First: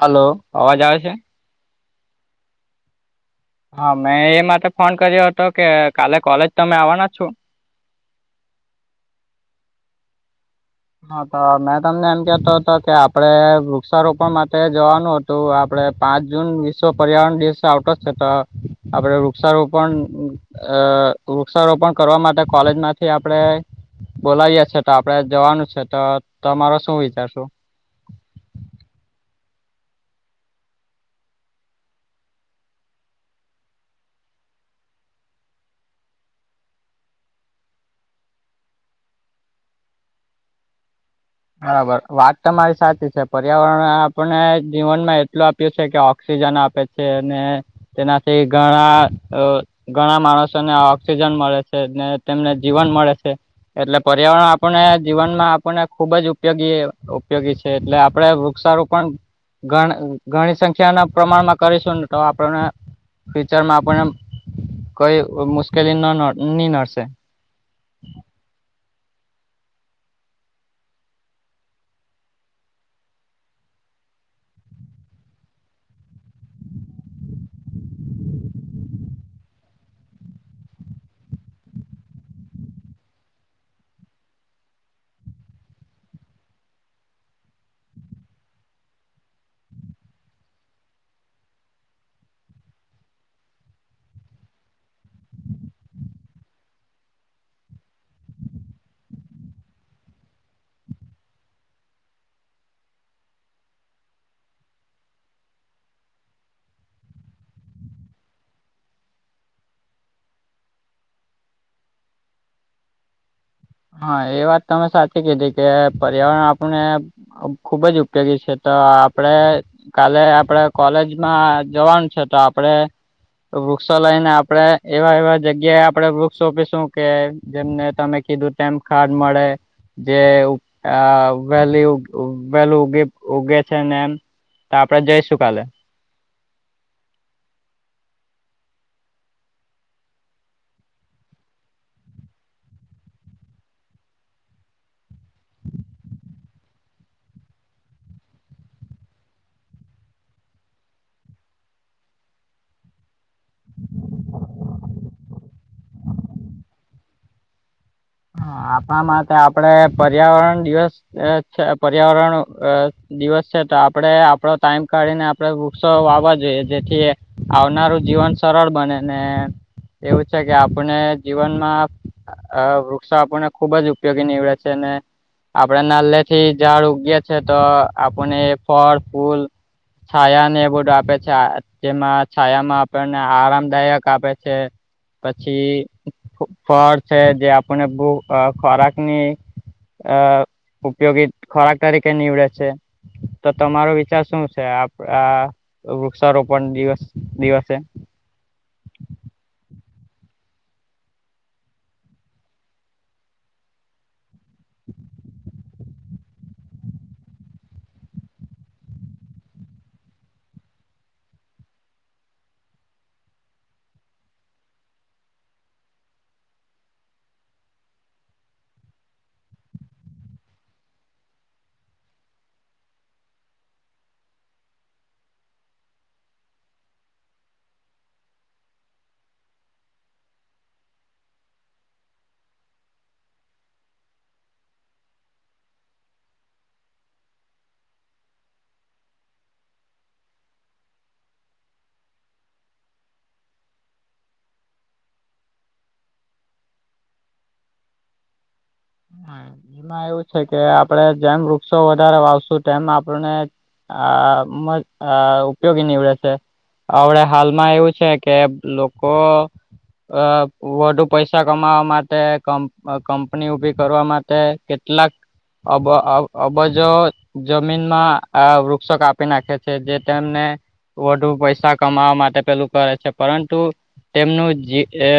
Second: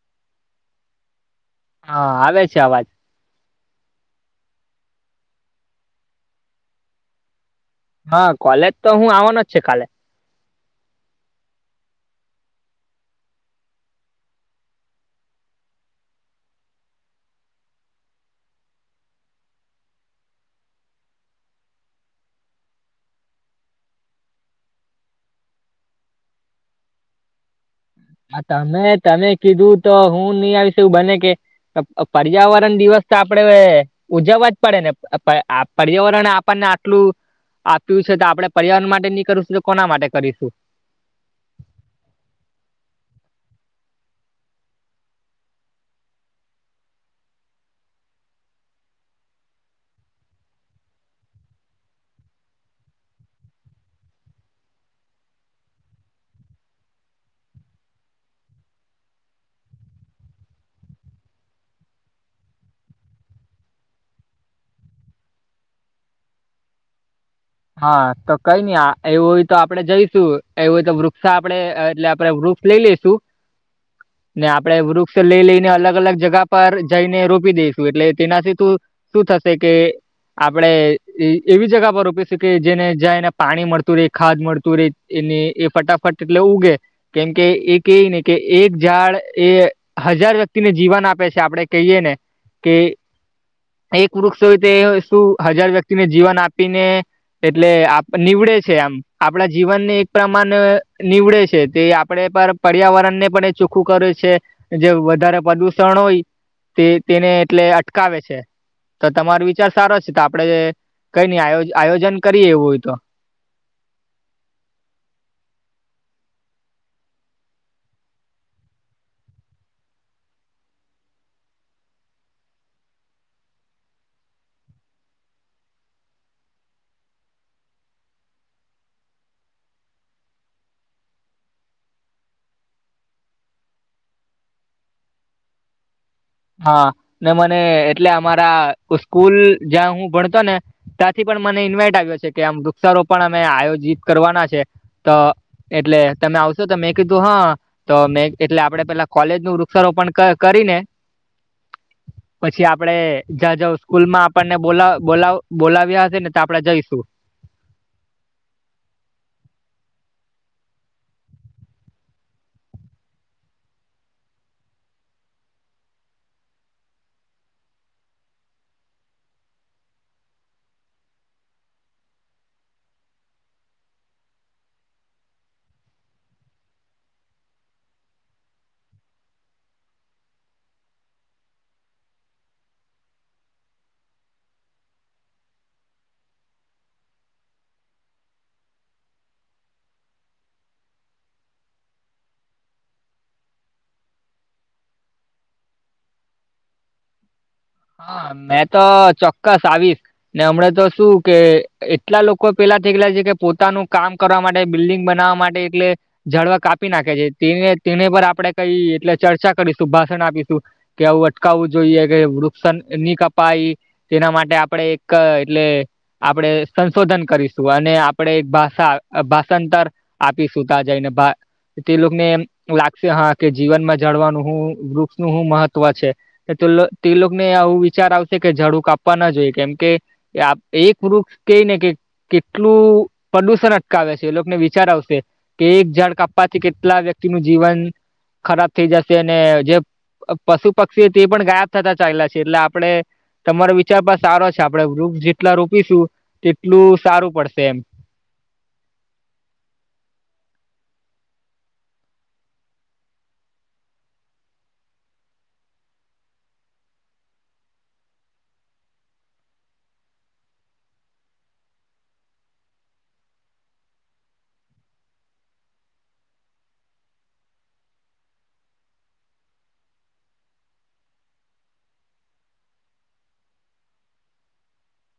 Hello, અવાજ આવે છે? હા, આવે છે અવાજ. હા મેં એ માટે ફોન કર્યો હતો કે કાલે કોલેજ તમે આવવાના છો, હા કોલેજ તો હું આવવાનો જ છે કાલે, હા તો મેં તમને એમ કેતો હતો કે આપડે વૃક્ષારોપણ માટે જવાનું હતું ત આપડે પાંચ જૂન વિશ્વ પર્યાવરણ દિવસ આવતો જ છે તો, આપડે વૃક્ષારોપણ, અ વૃક્ષારોપણ કરવા માટે કોલેજ માંથી આપણે, બોલાવીએ છે તો આપડે જવાનું છે તો તમારો શું વિચારશું, આ તમે તમે કીધું તો હું નહી આવીશે એવું બને કે, અ પર્યાવરણ દિવસ તો આપડે, ઉજવવા જ પડે આ પર્યાવરણને આપણને આટલું, આપ્યું છે, તો આપડણે પર્યાવરણ માટે નની કરશું તો કોના માટે કરીશું. બરાબર વાત તમારી સાચી છે પર્યાવરણ આપણે જીવનમાં એટલ આપ છે કે ઓક્સિજન આપે છે અને તેનાથી ઘણા, અ ઘણા માણસોને ઓક્સિજન મળે છે ને તેમને જીવન મળે છે. એટલે પર્યાવરણ આપણને જીવન માં આપને, ખુબ જ ઉપયોગી ઉપયોગી છે એટલે આપડે વૃક્ષારોપણ, ઘ ઘણી સંખ્યા ના પ્રમાણમાં કરીશું ને તો આપણને, ફ્યુચરમાં આપણને કઈ મુશ્કેલી ન ની નડશે. હા તો કઈ નઈ એવું હોય તો આપડે જઈશું એવું હોય તો વૃક્ષ આપડે એટલે આપડે વૃક્ષ લઈ લઈેશું. [inaudible] ને આપડે વૃક્ષ લઈ લઈને અલગ અલગ જગા પર જઈને રોપી દઈશું એટલે તેનાથી શું, શું થશે કે આપડે એવી જગા પર રોપિ કે જેને જાય એને પાણી મળતું રે ખાદ મળતું રે એને એ ફટાફટ એટલે ઉગે, કેમ કે એ કવી ને કે એક ઝાડ એ હજાર વ્યક્તિને જીવન આપે છે આપડે કહીયએ ને કે, એક વૃક્ષ હોય તે શું હજાર વ્યક્તિને જીવન આપીને, એટલે આપ નીવડે છે આમ આપણા જીવનને એક પ્રમાણે નીવડે છે તે આપડે પર પર્યાવરણ ને પણ એ ચોખ્ખું કરે છે જે વધારે પ્રદુષણ હોય, તે તેને એટલે અટકાવે છે. તો તમારો વિચાર સારો છે તો આપડે કઈ નઈ આ આયોજન કરીએ એવું હોય તો. હા એ વાત તમે સાચી કીધી કે પર્યાવરણ આપને, ખુબ જ ઉપયોગી છે તો આપડે, કાલે આપડે કોલેજમાં જવાનું છે તો આપડે, તો વૃક્ષો લઈને આપડે એવા એવા જગ્યાએ આપડે વૃક્ષ રોપીશું કે, જેમને તમે કીધું તેમમ ખાદ મળે. જે વહેલી વહેલીગ ઉગે છે ને એમ, તો આપડે જઈશું કાલે. હા ને મને એટલે અમારા સ્કૂલ જ્યાં હું ભણતો ને, ત્યાંથી પણ મને ઇન્વાઈટ આવ્યો છે કે આમ વૃક્ષારોપણ અમે આયોજિત કરવાના છે તો, એટલે તમે આવશો ત મેં કીધું હા, તો મેં એટલે આપડે પેલા કોલેજ નું વૃક્ષારોપણ ક કરીને, પછી આપડે જ્યાં જં સ્કૂલ માં આપણને બોલા બોલા બોલાવ્યા હશે ને તો આપડે જઈશું. હ આપ માટે આપડે પર્યાવરણ દિવસ છે પર્યાવરણ અ દિવસ છે તો આપડે આપડો ટાઈમ કાઢીને આપડે વૃક્ષો વાવા જોઈએ જેથી, આવનારું જીવન સરળ બને ને એવું છે કે આપણે જીવનમાં આ વૃક્ષો આપણને ખુબ જ ઉપયોગી નીવડે છે ને આપડે નાનલે થી ઝાડ ઉગીયી છે તો આપને ફળ, ફૂલ છાયા ને એ બધું આપે છે જેમાં છાયામાં આપણને આરામદાયક આપે છે. પછી ફળ છે જે આપને બહ ખોરાકની અ ઉપયોગી ખોરાક તરીકે નીવડે છે. તો તમારો વિચાર શું છે આ આપ વૃક્ષારોપણ દિવસ દિવસે? હા મેં તો ચોક્કસ આવીશ. ને હમણાં તો શું કે એટલા લોકો પેલા થઈ ગેલા છે કે પોતાનું કામ કરવા માટે, બિલ્ડિંગ બનાવવા માટે એટલે ઝાડવા કાપી નાખે છે તેને તેને પર આપણે કઈ એટલે ચર્ચા કરીશું, ભાષણ આપીશું. કે આવું અટકાવવું જોઈએ કે વૃ સન ની કપાઈ તેના માટે આપડે એક એટલે આપણેે સંશોધન કરીશું અને આપણે એક ભાષા ભાષાંતર આપી સુતા જઈને ભા તે લોકોને એમ લાગશે હા કે જીવનમાં જળવાનું હું વૃક્ષનું હું મહત્વ છે. તે તેલો, તે લોક ને આવું વિચાર આવશે કે ઝડું કાપવા ના જોઈએ કેમ કે એક વૃક્ષ કેય ને કે કેટલું પ્રદુષણ અટકાવે છે એ લોકોને વિચાર આવશે. કે એક ઝાડ કાપવાથી કેટલા વ્યક્તિ નું જીવન ખરાબ થઈ જાશે અને જે પશુ પક્ષી તે પણ ગાયબ થતા ચાઈલા છે એટલે આપડે તમારો વિચાર પર સારો છે આપડે વૃક્ષ જેટલા રોપીશું તેટલું સારું પડશે એમ. હા એમાં એવું છે કે આપડે જેમ વૃક્ષો વધારે વાવશુ તેમ આપણને આ અ ઉપયોગી નીવડે છે. આવડે હાલમાં એવું છે કે લોકો અ વધુ પૈસા કમાવા માટે કં કંપની ઉભી કરવા માટે કેટલાક અ બ અબજો જમીનમાં આ વૃક્ષો કાપી નાખે છે જે તેમને વધુ પૈસા કમાવા માટે પેલું કરે છે. પરંતુ તેમનું જે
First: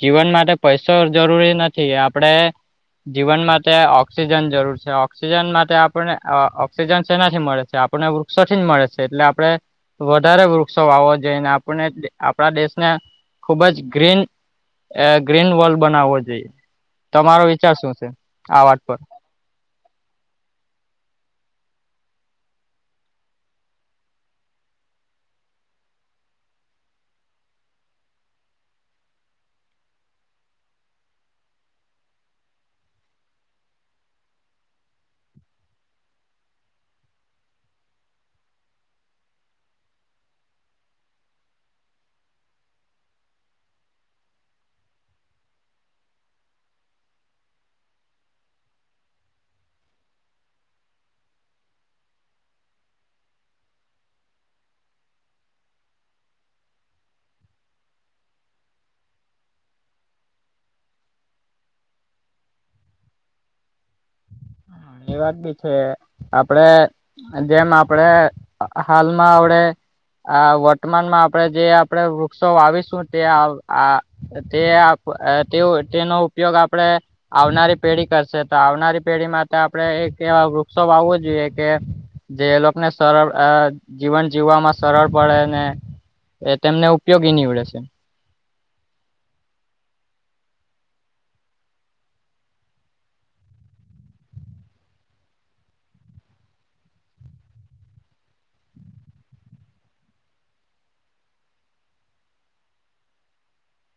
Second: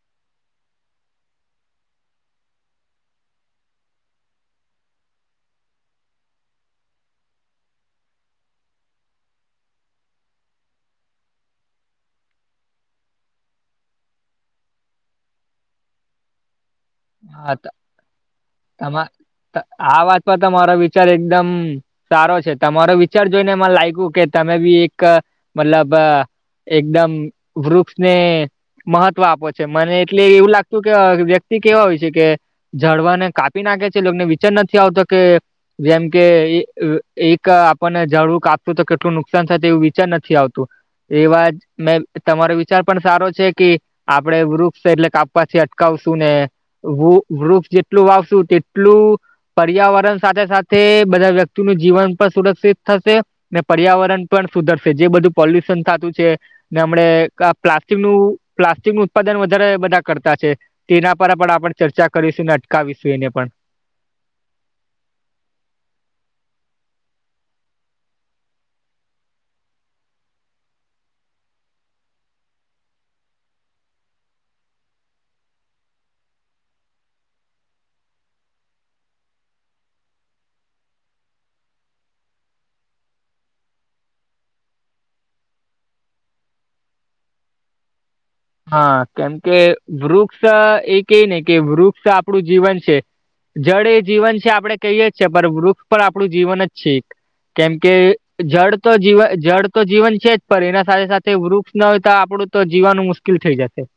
જીવન માટે પૈસો જરૂરી નથી. આપડે જીવન માટે ઓક્સિજન જરૂર છે, ઓક્સિજન માટે આપને ઓ ઓક્સિજન સેનાથી મળે સે આપણને વૃક્ષ ક્ષોથી જ મળે છે એટલે આપણે વધારે વૃક્ષો વાવો જોઈને આપને આપણા દેશને ખુબ જ ગ્રીન એ ગ્રીન વોલ બનાવવો જોઈએ. તમારો હા વિચાર શું છે આ વાત પર? તમા આ વાત પર તમારા વિચાર એકદમ સારો છે, તમારો વિચાર જોઈને એમાં લાઈગુ કે તમે બી એક મતલબ એકદમ વૃક્ષને મહત્વ આપો છે મને એટલે એવું લાગતું કે વ્યક્તિ કેવા હોય કે જાડવાને કાપી નાખે છે લોક ને વિચાર નથી આવતો કે જેમ કે એક આપણને ઝાડવુ કાપ્યુ તો કેટલું નુકસાન થાય એવું વિચાર નથી આવતું. એવા જ મેં તમારો વિચાર પણ સારો છે કે આપડે વૃક્ષ એટલે કાપવાથી અટકાવશું ને વુ વૃક્ષ જેટલું વાવશું તેટલું પર્યાવરણ સાથે સાથે બધા વ્યક્તિનું જીવન પણ સુરક્ષિત થશે ને પર્યાવરણ પણ સુધરશે. જે બધું પોલ્યુશન થાતું છે. ને હમણે કા પ્લાસ્ટિક નું પ્લાસ્ટિક નું ઉત્પાદન વધારે બધા કરતા છે. તેના પર પણ આપણે ચર્ચા કરીશું, અને અટકાવીશું એને પણ. એ વાત બી છે. આપણે અન જેમ આપણે હાલમાં આવડે આ વર્તમાનમાં આપણેે જે આપણેે વૃક્ષો વાવીશું તે આવ આ તે આપ તેઓ તેનો ઉપયોગ આપણે આવનારી પેઢી કરશે, તો આવનારી પેઢીમાં તો આપણે એક એવા વૃક્ષો વાવવું જોઈએ કે જે એ લોકને સરળ અહ જીવન જીવવામાં સરળ પડે ને એ તેમને ઉપયોગી નીવડે સે. હા. કેમ કે વૃક્ષ એ કેઈ ને કે વૃક્ષ આપણું જીવન છે જળ એ જીવન છે આપણે કહીએે છે, પણ વૃક્ષ પણ આપણું જીવન જ છે એક. કેમ કે, જળ તો જીવ, જળ તો જીવન છે જ, પણ એના સાથે-સાથે વૃક્ષ ન હોય તો આપણું તો જીવાવાનું મુશ્કિલ થઈ જશે.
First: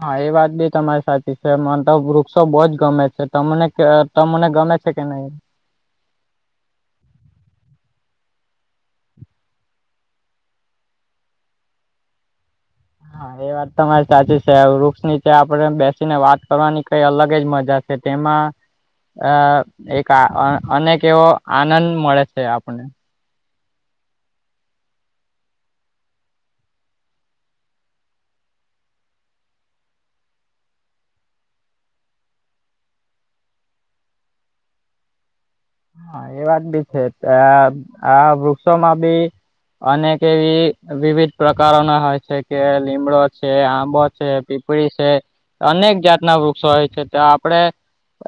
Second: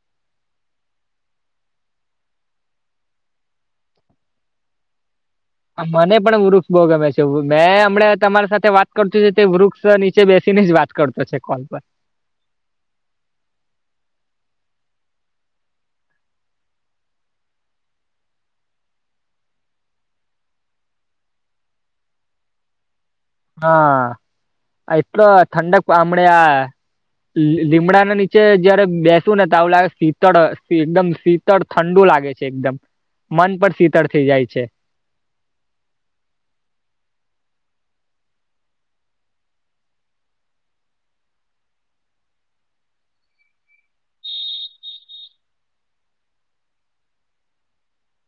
હા એ વાત બી તમારી સાચી છે. મન તો વૃક્ષો બહુ જ ગમે છે. તમને [unintelligible] તો તમને ગમે છે કે નહીં? હા મને પણ વૃક્ષ બહુ ગમે છે. મેં હમણે તમારી સાથે વાત કરતી તી તે વૃક્ષ નીચે બેસી ને જ વાત કર તો છે કોલ પર. હા એ વાત તમારી સાચી છે. વૃક્ષ નીચે આપણે બેસીને વાત કરવાની કંઈ અલગ જ મજા કે તેમાં અહ એક આ અ અનેક એવો આનંદ મળે છે આપને. હા. એટલો ઠંડક હમણે આ લી લીમડાના નીચે જયારે બેસુ ને તો આવું લાગે શીતળ શી એકદમ શી તળ ઠંડુ લાગે છે એકદમ. મન પણ શીતળ થઈ જાય છે. હા એ વાત બી છે. આ-આ વૃક્ષોમાં બી અનેક એવી વિવિધ પ્રકારો ના હોય છે, કે લીમડો છે, આંબો છે, પીપ ળી સે. અનેક જાતના વૃક્ષો હોય છે, તો આપણે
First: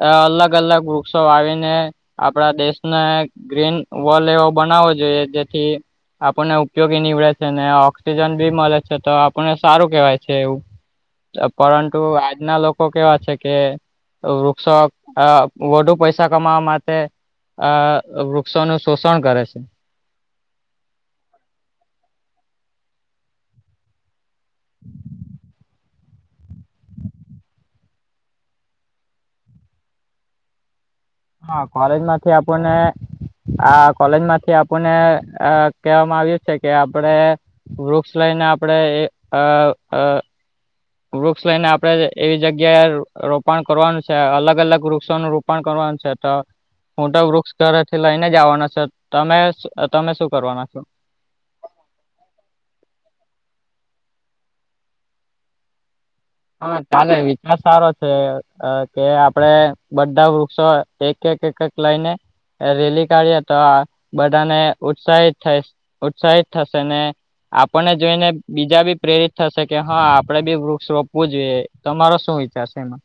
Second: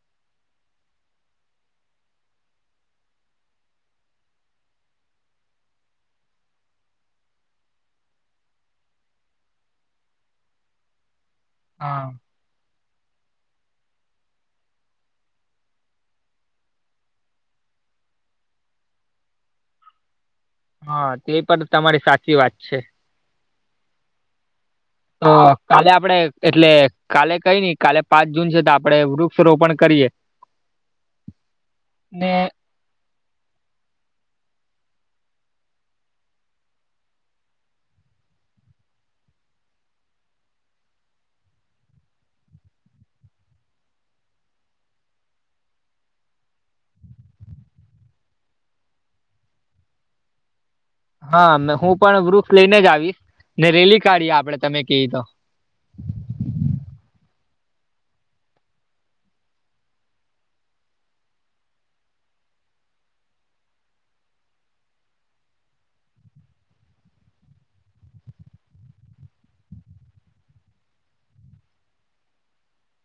અહ અલગ-અલગ વૃક્ષો આવીને આપણાં દેશને ગ્રીન વલ્ડ એવો બનાવવો જોઈએ, જેથી આપણને ઉપયોગી નીવડે છે, ને ઓક્સિજન બી મલે છે તો આપણને સારું કહેવાય છે એવું. તો પરંતુ હા આજ ના લોકો કેવા છે કે વૃક્ષો અહ વધુ પૈસા કમાવવા માટ ટે અહ વૃક્ષોનું શોષણ કરે છે. હા, તે પણ તમારી સાચી વાત છે. તો કાલે આપણે એટલે કાલે કંઈ નહીં, કાલે પાંચ જૂન છે તો આપણેે વૃક્ષ રોપણ કરીએ હા. કોલેજ ને માંથી આપણને આ કોલેજ માંથી આપણને અહ કહેવામાં આવ્યું છે કે આપણે વૃક્ષ લઈને આપણે એ અહ-અહ વૃક્ષ લઈને આપણે એવી જગ્યાએ રોપણ કરવાનું છે. અલગ-અલગ વૃક્ષોનું રોપ પણ કરવાનું છે. તો હું તો વૃક્ષ ઘરેથી લઈને જ આવવાનો છું. તમે શ તમે શું કરવાના છો? હા. ને હું પણ વૃક્ષ લઈને જ આવીશ. ને રેલી કાઢીએ આપણે તમે કેઈ તો. હા ચાલે. વિચાર સારો છે અહ કે આપણે બધા વૃક્ષો એક-એક-એક-એક લઈને રેલી કાઢીએ તો આ બધાને ઉત્સાહિત થાય ઉત્સાહિત થશે ને આપણને જોઈને બીજા બી પ્રેરિત થશે કે હા આપણે બી વૃક્ષો પવું જોઈએ તમારો શું વિચાર છે એમાં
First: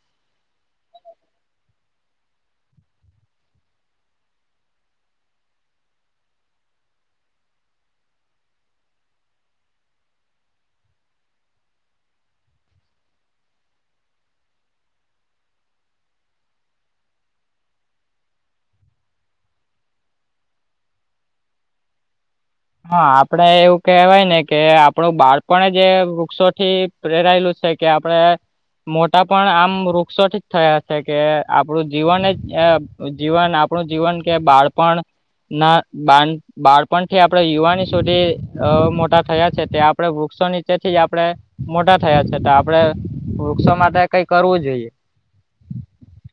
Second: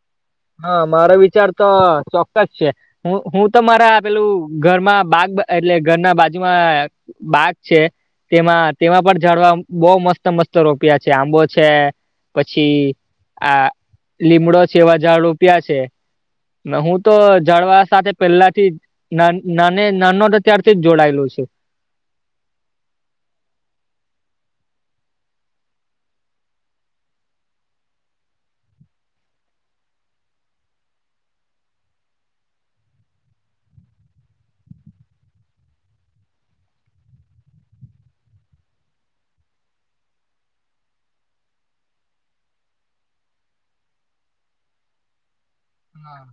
હા મારો વિચાર તો ચોક્કસ છે. હ હું તો મારા પેલું ઘરમાં બાગ એટલે ઘરના બાજુમાં બાગ છે. તેમાં તેમાં પણ ઝાડવા બહ મસ્ત મસ્ત રોપ્યા છે આંબો છે. પછી આ લીમડો છે એવા ઝાડ રોપ્યા છે. ન હું તો ઝાડવા સાથે પેલાથી જ ના નાને નાનો ત્યારથી જ જોડાયેલો છુ. હા આપણે એવું કેહેવાય ને કે આપણું બાળપણ જે વૃક્ષોથી પ્રેરાયેલું છે કે આપણે મોટા પણ આમ વૃક્ષોથી જ થયા છે કે આપણું જીવન જ જીવન આપણું જીવન કે બાળપણ ના બાળ બાળપણથી આપણે યુવાની સુધી અ મોટા થયા છે તે આપણે વૃક્ષો નીચેથી જ આપણેે મોટા થયા છે તો આપણે વૃક્ષો માટે કઈ કરવું જોઈએ. હા.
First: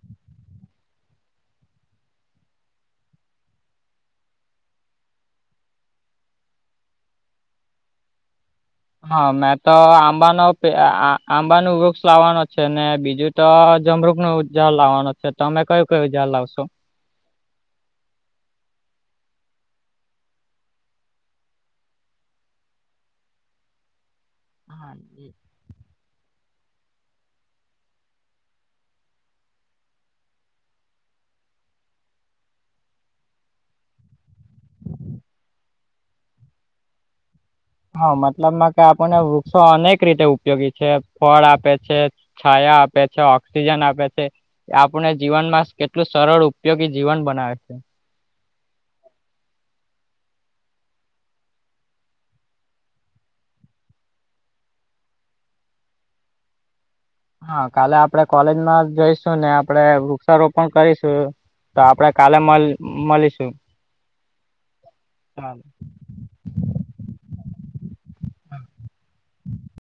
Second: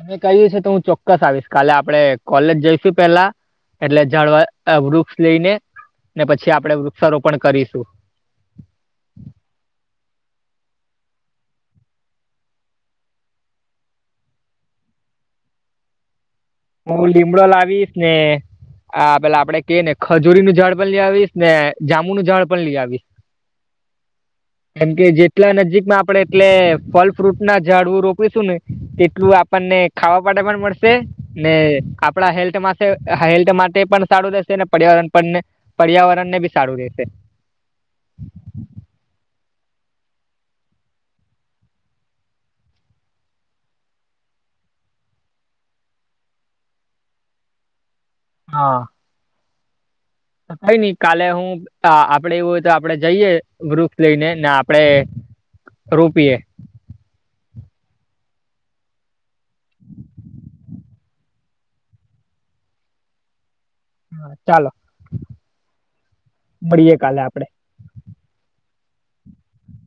તમે કહ્યું છે તો હું ચોક્કસ આવીશ કાલે આપણે કોલેજ જઈશું પેલા એટલે ઝાડવા વૃક્ષ લઈને ને પછી આપણે વૃક્ષારોપણ કરીશું. હા મેં તો આંબાનો આ આંબાનો વૃક્ષ લાવવાનો છે ને બીજું તો જમરૂકનો ઝાડ લાવવાનું છે તમે કયું કયું ઝાડ લાવશો. તો હું લીમડો લાવીશ ને આ પેલા આપણે કે ને ખજૂરીનું ઝાડ પણ લઈ આવીશ ને જાંબુનું ઝાડ પણ લઈ આવીશ. કેમ હા કે એ જેટલા નજીકમાં આપણેે એટલે ફલ ફ્રૂટના ઝાડવું રોપીશું ને એટલું આપણને ખાવા માટે પણ મળશે. ને આપણા હેલ્થ માટે હેલ્થ માટે પણ સારું રહેશેને, પર્યાવરણ માટે પણને પર્યાવરણને બી સારું રહેેશે. હા મતલબમાં કે આપણને વૃક્ષો અનેક રીતે ઉપયોગી છે, ફળ આપે છે. છાયા આપે છે, ઓક્સિજન આપે છે. આપણે જીવનમાં કેટલું સરળ ઉપયોગી જીવન બનાવે છે. હા. કાય નઈ કાલે હું હા આપણે એવું હોય તો આપણે જઈએ વૃક્ષ લઈને, ને આપણે રોપીએ. હા કાલે આપણે કોલેજમાં જઈશું, ને આપણે વૃક્ષારોપણ કરીશું. તો આપણે કાલે મલ મળીશું. ચાલો- ચાલ મળીયે કાલે આપણે. [unintelligible]